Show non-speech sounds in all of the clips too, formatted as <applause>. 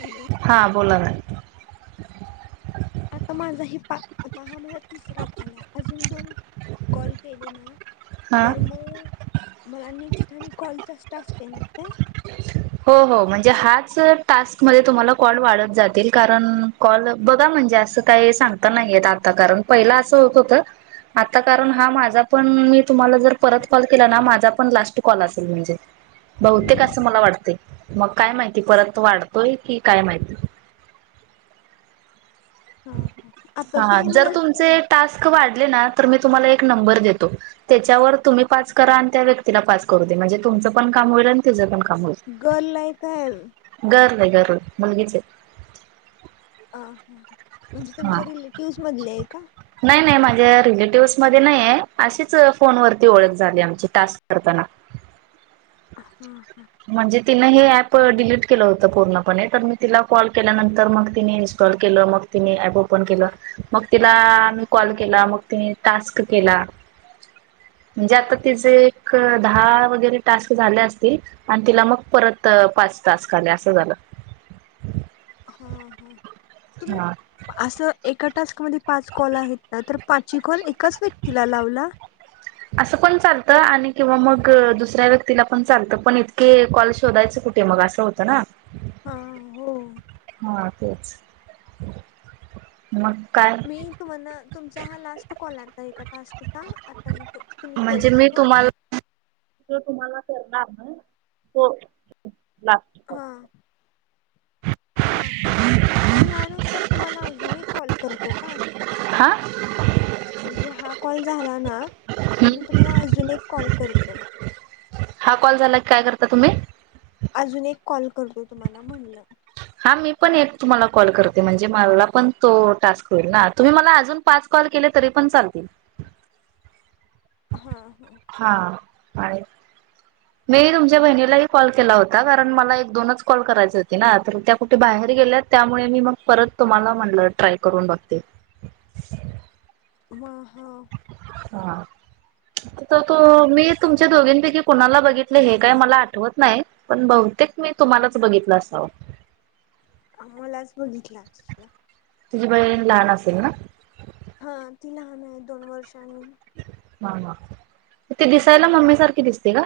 Hello. हा बोला ना. आता माझा हे पांचवा दहा महिन्यात आता हा माझा तिसरा कॉल आहे अजून दोन कॉल केले ना हा तर मी मला आनी नेक्स्ट आणि कॉलचाच टास्क येणार काय. हो हो म्हणजे हाच टास्कमध्ये तुम्हाला कॉल वाढत जातील कारण कॉल? बघा म्हणजे असं काही सांगता नाही येत आता कारण पहिला असं होत होत. आता कारण हा माझा. पण मी तुम्हाला जर परत कॉल केला ना माझा पण लास्ट कॉल असेल म्हणजे. बहुतेक असं मला वाटतय मग काय माहिती परत वाढतोय की काय माहिती. हा हा आता हा तुम्ही जर मला तुमचे केल टास्क वाढले ना तर मी तुम्हाला एक नंबर देतो. त्याच्यावर तुम्ही पाच करा आणि त्या व्यक्तीला पाच करू दे म्हणजे तुमचं पण काम होईल आणि तिचं पण काम होईल. गर्ल आह काय? गर्ल आहे गर्ल मुलगीच आहे ‌. अं हा म्हणजे तुमच्या रिलेटिव्हज मधले ये का? नाय नाय माझ्या रिलेटिव्हज मध्ये नाय ये अशीच फोनवरती ओळख झाली आमची टास्क करताना. हा हा म्हणजे तिनं हे ऍप डिलीट केलं होतं पूर्णपणे तर मी तिला कॉल केल्यानंतर मग तिनी इन्स्टॉल केलं मग तिनी ऍप ओपन केलं, मग तिला मी कॉल केला मग तिने टास्क केला. म्हणजे आता तिजे एक दहा वगैरे टास्क झाले असतील. आणि तिला मग परत पाच टास्क आले असं झालं. हा हां तुम्ही हा असं एका टास्कमध्ये पाच कॉल आहेत ना तर पाची कॉल एकाच व्यक्तीला लावला. असं पण चालतं आणि किंवा मग दुसऱ्या व्यक्तीला पण चालतं पण इतके कॉल शोधायचं कुठ ठे मग असं होतं ना हा हो हा तेच मग काय? मी तुम्हानां तुमचा हा लास्ट कॉल आता एका टास्कचा आता मी तो तुम्ही केलता तो तो तुम्हाला करणार न हो हा हां हां मी यानंतर तुम्हाला अजून एक कॉल करतो का हा म्हणजे हा कॉल झाला ना, तर मी तुम्हाला अजून एक कॉल करतो. हा कॉल झाला की, काय करता तुम्ही? अजून एक कॉल करतो तुम्हाला म्हणलं. हा मी पण एक तुम्हाला कॉल करते. म्हणजे मला पण तो टास्क होईल ना तुम्ही मला अजून पाच कॉल केले तरी पण चालतील. हा हा हा आणि <inaudible> मी तुमच्या बहिणीलाही कॉल केला होता. कारण मला एक दोनच कॉल करायचे होते ना, तर त्या कुठे बाहेर गेल्यात त्यामुळे मी मग परत तुम्हाला म्हणलं ट्राय करून बघते. म हा हा त तो मी तुमच्या दोघींपैकी कुणाला बघितलय हे काय मला आठवत नाय. पण बहुतेक मी तुम्हालाच बघितलं असावं. अ मलाच बघितला असणा तुझी बहीण लहान असेल ना हा ती लहान हाय दोन वर्षांनी ह ह म ती दिसायला मम्मी सारखी दिसते का?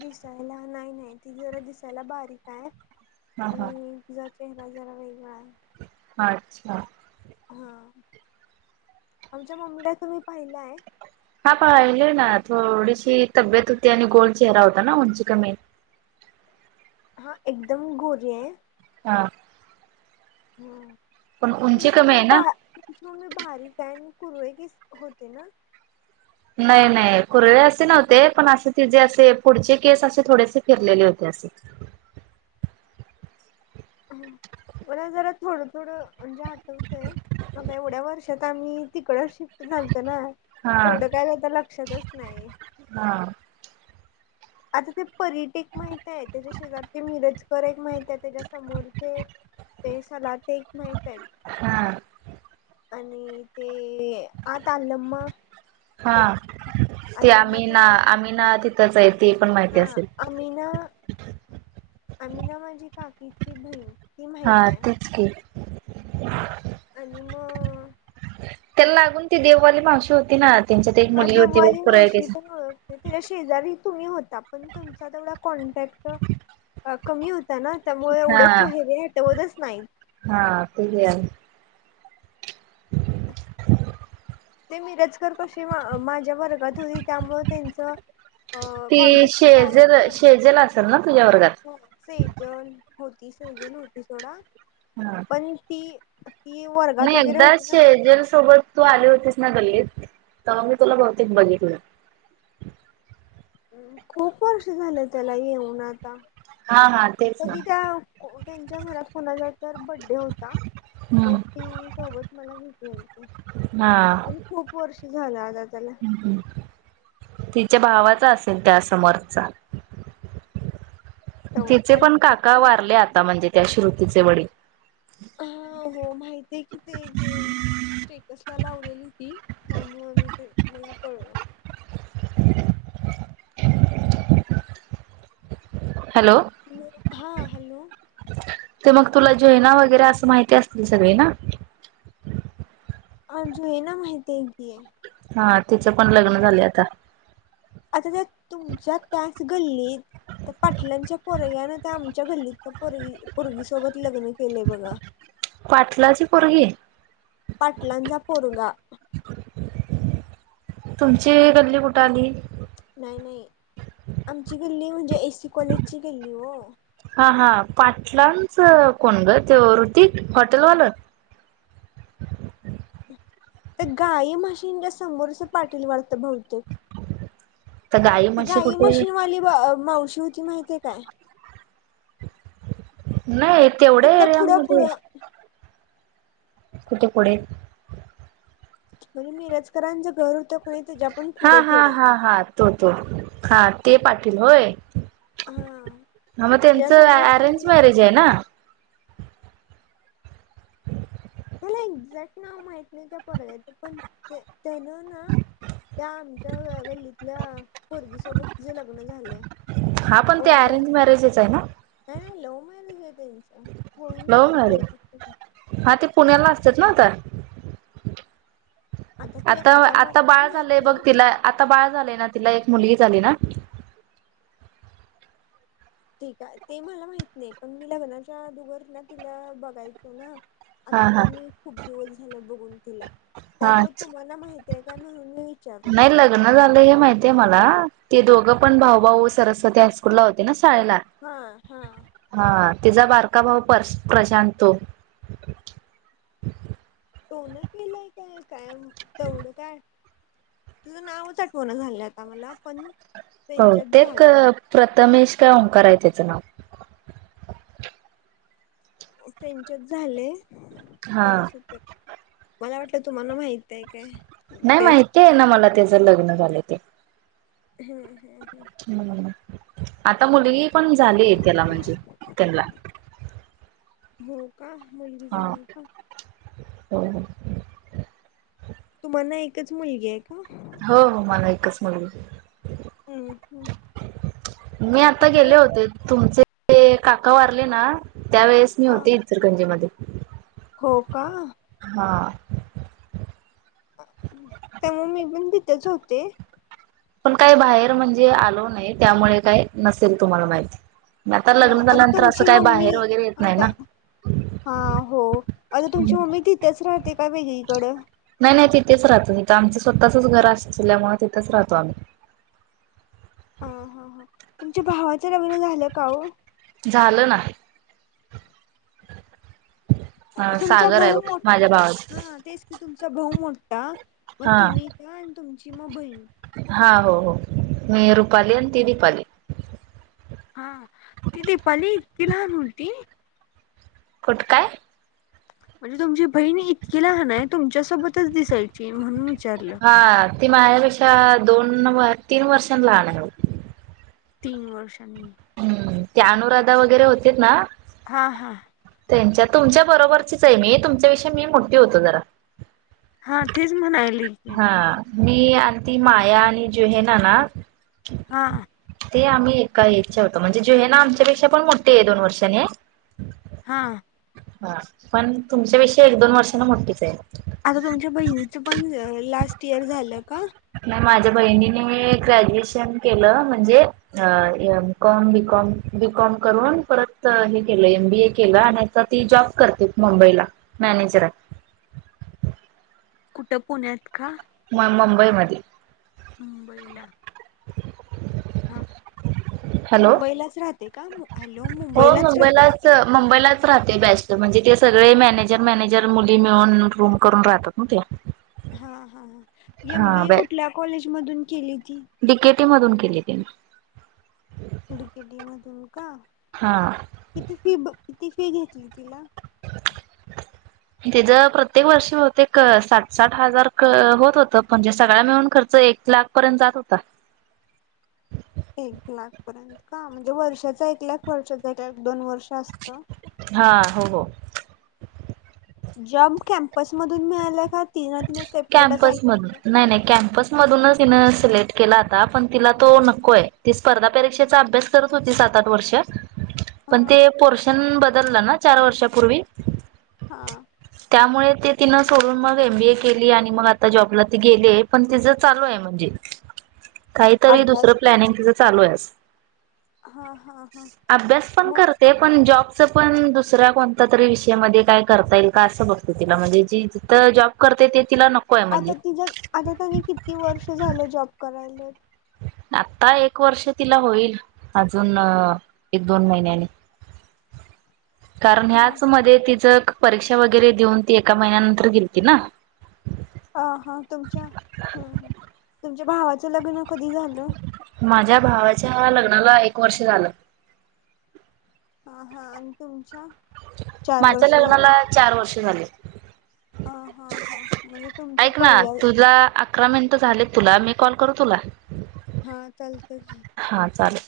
दिसायला नाय नाय ती जरा दिसायला बारीक आय. हा हा तिझा चेहरा जरा वेगळा आय. अच्छा हा, आमच्या मम्मीला तुम्ही पाहिलाय. हा पाहिलय ना थोडीशी तब्येत होती. आणि गोल चेहरा होता ना उंची कमी हा एकदम गोरीये. हा हम्म, पण उंची तुमची कमी मम्मी आहे ना बा''--'' तुमची मम्मी बारीक आहे कुरवे कीस होते ना. नाही नाही कुरळे असे नव्हते पण असं ति जे असे पुढचे केस असे थोडेसे फिरलेले होते असे. हम, मला जरा थोडं थोडं म्हणजे हठवतंय. आता एवढ्या वर्षात आम्ही तिकड शिफ्ट झालतो ना. हा तेवढं काय करता लक्षातच नाही. हा, आता ते परीट एक माहित आहे. त्याच्या शेजारचे मिरजकर एक माहित आहे. त्याच्या समोरचे. ते सलाते एक माहत आहेत. हा, आणि ते आतालममा. त हा ते अल्म आम्ही ना त्यांनी एक आम्ही माहिती. ना तिथंच आहे ते पण मा''--'' हा आमिना आमिना माझी काकीची भईन. हा तेच की, आणि मग. त्याला लागून ती देववाली मावशी होती. ना त्यांच्यात एक मुलगी होती बग कुरळ्या केसां. ते तच्या शेजारी तुम्ही होता पण तुमचा तेवढा कॉन्टॅक्ट. अ कमी होता ना त्यामुळे हा एवढंच चेहरे हटवतच नाही. हा <unintelligible> ते ग ते मिरजकर कशे मा माझ्या वर्गात होती त्यामुळ त्यांचं. अ ती कॉन्टॅक्ट मध्ये आहेत शेजल शेजल असेल ना तुझ्या वर्गात ग. सेजल होती सेजल नव्हती सोडा. ''हां'' पण ती. ती वर्गात नाही वगैरे एकदा होती ना शेजेल सोबत तू आली होतीस ना गल्लीत तवा मी तुला भवतेक बघितलय. हंम, खूप वर्ष झालं त्याला येऊन आता. हा हा तेच तू ना तिथं को त्यांच्या घरात कोनाचा तर बड्डे होता तर. हम्म ती सोबत मला घेतलेली होती. हा, हो खूप वर्ष झालं आता त्याला. तिच्या भावाचा असेल त्या समोरचा. तेवढं तिचे काय पण लक्षात काका नाही. वारले आता म्हणजे त्या श्रुतीचे वडील. हा हो माहितीय कि ते ते स्टे''--'' टसला लावलेली ती त्यामुळ मी ते मला कळलं. हॅलो, हॅलो हां हॅलो, ते मग तुला जेना वगैरे असं माहिती असतील सगळे ना. हो जेना माहितेय की, हा तिचं पण लग्न झालय आता. अच्छाछा तुमच्या त्याच गल्लीत. त्या पाटलांच्या पोरग्यानं त्या आमच्या गल्लीत पोरगी पोरगीसोबत लग्न केलंय बघा. पाटलाची पोरगी. पाटलांचा पोरगा. तुमची गल्ली कुठं आली. नाही नाही आमची गल्ली म्हणजे एसी कॉलेजची गल्ली ओ हा हा पाटलांच कोण ग ते ऋतिक हॉटेलवालं ते गाई म्हशींच्या समोरच पाटील वाढत बहुतेक तर ती म्हशी गाई कुठे म्हशीनवाली माव मावशी होती माहितीे काय नाही तेवढ्या तिकडं पुढं एरियामध्ये पुढं कुठे पुढे फिल्म मिरजकरांच घर होतं कनी त्याच्या पण हा पुढं हा थोडं हा हा तो तो हा ते पाटील होय हा मग त्यांच त्याच्यासमोर ती अरेंज मॅरेज आहे ना मला एक्झॅक्ट नाव माहित नाही त्या पोरग्याचं पण त्याज ना त्या आमच्या गल्लीतल्या पोरगी सोबत तेज लग्न झालय हा पण ते अरेंज मॅरेजच आहे ना नाही नाही लव मॅरेज आहे त्यानच लव मॅरेज हा ते पुण्याला असतात ना आता ते आता आता मला बाळ माहित झालंय बघ नाही तिला आता बाळ झालंय ना तिला एक मुलगी झाली ना ठीक आहे ते मला माहित नाही पण मी लग्नाच्या आदुगर ना तिला बघायचो ना आता हा हा तर मी खूप दिवस झाल बघून तिला हा त्यामुळे तूम्हाला माहिती काय म्हणून मी विचारलो नाही लग्न झालं हे माहीत आहे मला ते दोघं पण भाऊ भाऊ सरस्वती हायस्कूल ला होते ना शाळेला हा हा हा तिचा बारका भाऊ पर प्रशांत तो टो <inaudible> न केलाय काय काय तेवढं काय तुझं नावच आठवणं झालं आता मला पण त्यांच्यात भवतेक झाले प्रथमेश काय ओंकार आहे त्याचं नाव त्यांच्याच झालय हा कोणाच्यात तर मला वाटलं तुम्हाला माहित आहे काय नाही तेच माहिती आहे ना मला त्याचं लग्न झालंय ते हम्म हम् हम् आता मुलगी पण झाली आहे त्याला म्हणजे त्यांना हो का मुलीगी हा झाली का हो तुम्हाला एकच मुलगी आहे का हो हो मला एकच मुलगी आहे हम्म हम्म मी आता किती गेले वय होते तुमचे काका वारले ना त्यावेेळेस मी हा होते इचरगंजीमध्ये हो का हा तेव्हा मी पण तिथेच होते पण काही बाहेर म्हणजे आलो नाही त्यामुळे काय नसेल तुम्हाला माहिती नाही तर अ, लग्न आता झाल्यानंतर असं तुमची काही मम्मी बाहेर वगैरे येत नाही ना आता हा हो आता हम्म. तुमची मम्मी तिथंच राहते का वेगळीकडं नाही नाही तिथेच राहतो तिथं आमचं स्वतःच घर अस असल्यामुळे तिथंच राहतो आम्ही ह हा हा तुमच्या भावाचं लग्न झालं का हो झालं ना हा तुमचा सागर आहे भाऊ बघ मोठा माझ्या भावाच हा तेच कि तुमचा भाऊ मोठा मग हा तुम्ही त्या आणि तुमची मग बहीण. हा हो हो मी रुपाली आणि ती रीपाली. हा ही दिपाली एवढी लहान होती. कुठ काय. म्हणजे तुमची बहीणी इतकी लहान आहे तुमच्यासोबतच दिसायची म्हणून. विचारलं हा ती माझ्यापेक्षा दोन तीन वर्षां लहान आहे. तीन वर्षांनी. हम्म ते अनुराधा वगैरे होते ना. हां हां. त्यांच्या तुमच्या बरोबरचीच आहे मी तुमच्याविषयी मी मोठी होतो जरा. हा तीच म्हणायली. की हा मी आणि ती माया आणि जुहे नाना हा. ते आम्ही एका याच्या होतो म्हणजे जुहे ना आमच्यापेक्षा पण मोठे आहे दोन वर्षांने. हा. हा पण तुमच्यापेक्षी एक दोन वर्ष ना मोठीच आहे. आता तुमच्या बहिणीचं पण लास्ट इयर झालं का. नाही माझ्या बहिणीने ग्रॅज्युएशन केलं म्हणजे. अ एम कॉम बॉम बीकॉम करून परत हे केलं एम बी ए केलं आणि. तर ती जॉब करते मुंबईला मॅनेजर. कुठं पुण्यात का? नाही मुंबईमध्ये. मुंबईला. हा हॅलो मुंबईलाच राहते का? हॅलो मुंबईलाच राहते का ती? मुंबईलाच राहते. बेस्ट म्हणजे ते सगळे मॅनेजर मॅनेजर मुली मिळून रूम करून राहतात ना ते. हा हा हा हा एम. बी. हा ए. कुठल्या कॉलेज मधून केली ती? बीकेटी मधून केली त्यानी. डीकटी मधून का हा किती फी किती फी घेतली तिला. तिचं प्रत्येक वर्षी होते एक साठ साठ हजार होत होत म्हणजे सगळा मिळून खर्च एक लाख. पर्यंत जात होत. एक लाख पर्यंत का म्हणजे वर्षाचा एक लाख वर्षाचा एक दोन वर्ष असतं. हा हो. जम्प कॅम्पस मधून मिळाला का तीन तिन सेपरेट असाय. कॅम्पस मधून नाही नाही कॅम्पस. <inaudible> मधून तिन सिलेक्ट केला होता पण तिला तो नकोय ती स्पर्धा परीक्षेचा अभ्यस. तरत होती सात आठ वर्ष. हा पण ते पोर्शन बदललं ना चार वर्षापूर्वी. हं. त्यामुळे ते तिनं सोडून मग एम. बी. ए. केल. केली आणि मग आता जॉबला ते गेले हे पण तिचं चालू आहे म्हणजे. काहीतरी अभ्यास दुसरं का प्लॅनिंग तिचं चालू आहेस. हा हा हा आभ्यास पण मग करते. पण जॉबचं पण दुसऱ्या कोणत्या तरी विषयामध्ये काय करता येईल का असं बघत तिला म्हणजे जी जिथं जॉब. करते ते तिला. आहे म्हणजे आता तिच्या आता केनी किती वर्ष झालं जॉब करायला. आत्ता एक वर्ष तिला होईल अजून एक दोन महिन्याने. <inaudible> कारण हा ह्याच मध्ये तिच परीक्षा वगैरे देऊन ती एका महिन्यानंतर गेलती ना. हां हां तुमच्या हम्म हम्म तुमच्या भावाचं लग्न कधी झालं? माझ्या भावाच्या लग्नाला एक वर्ष झालं. हां हां आणि तुमच्या? चार माझ्या वर्ष झाले लग्नाला चार वर्षे झाले. अं हां हां हां म्हणजे तुमचं पहिलं आहे. आत्ता अक अकरा मिनिटं झालेत तुला मी कॉल करू तुला? हां चालतं की. हां चालेल.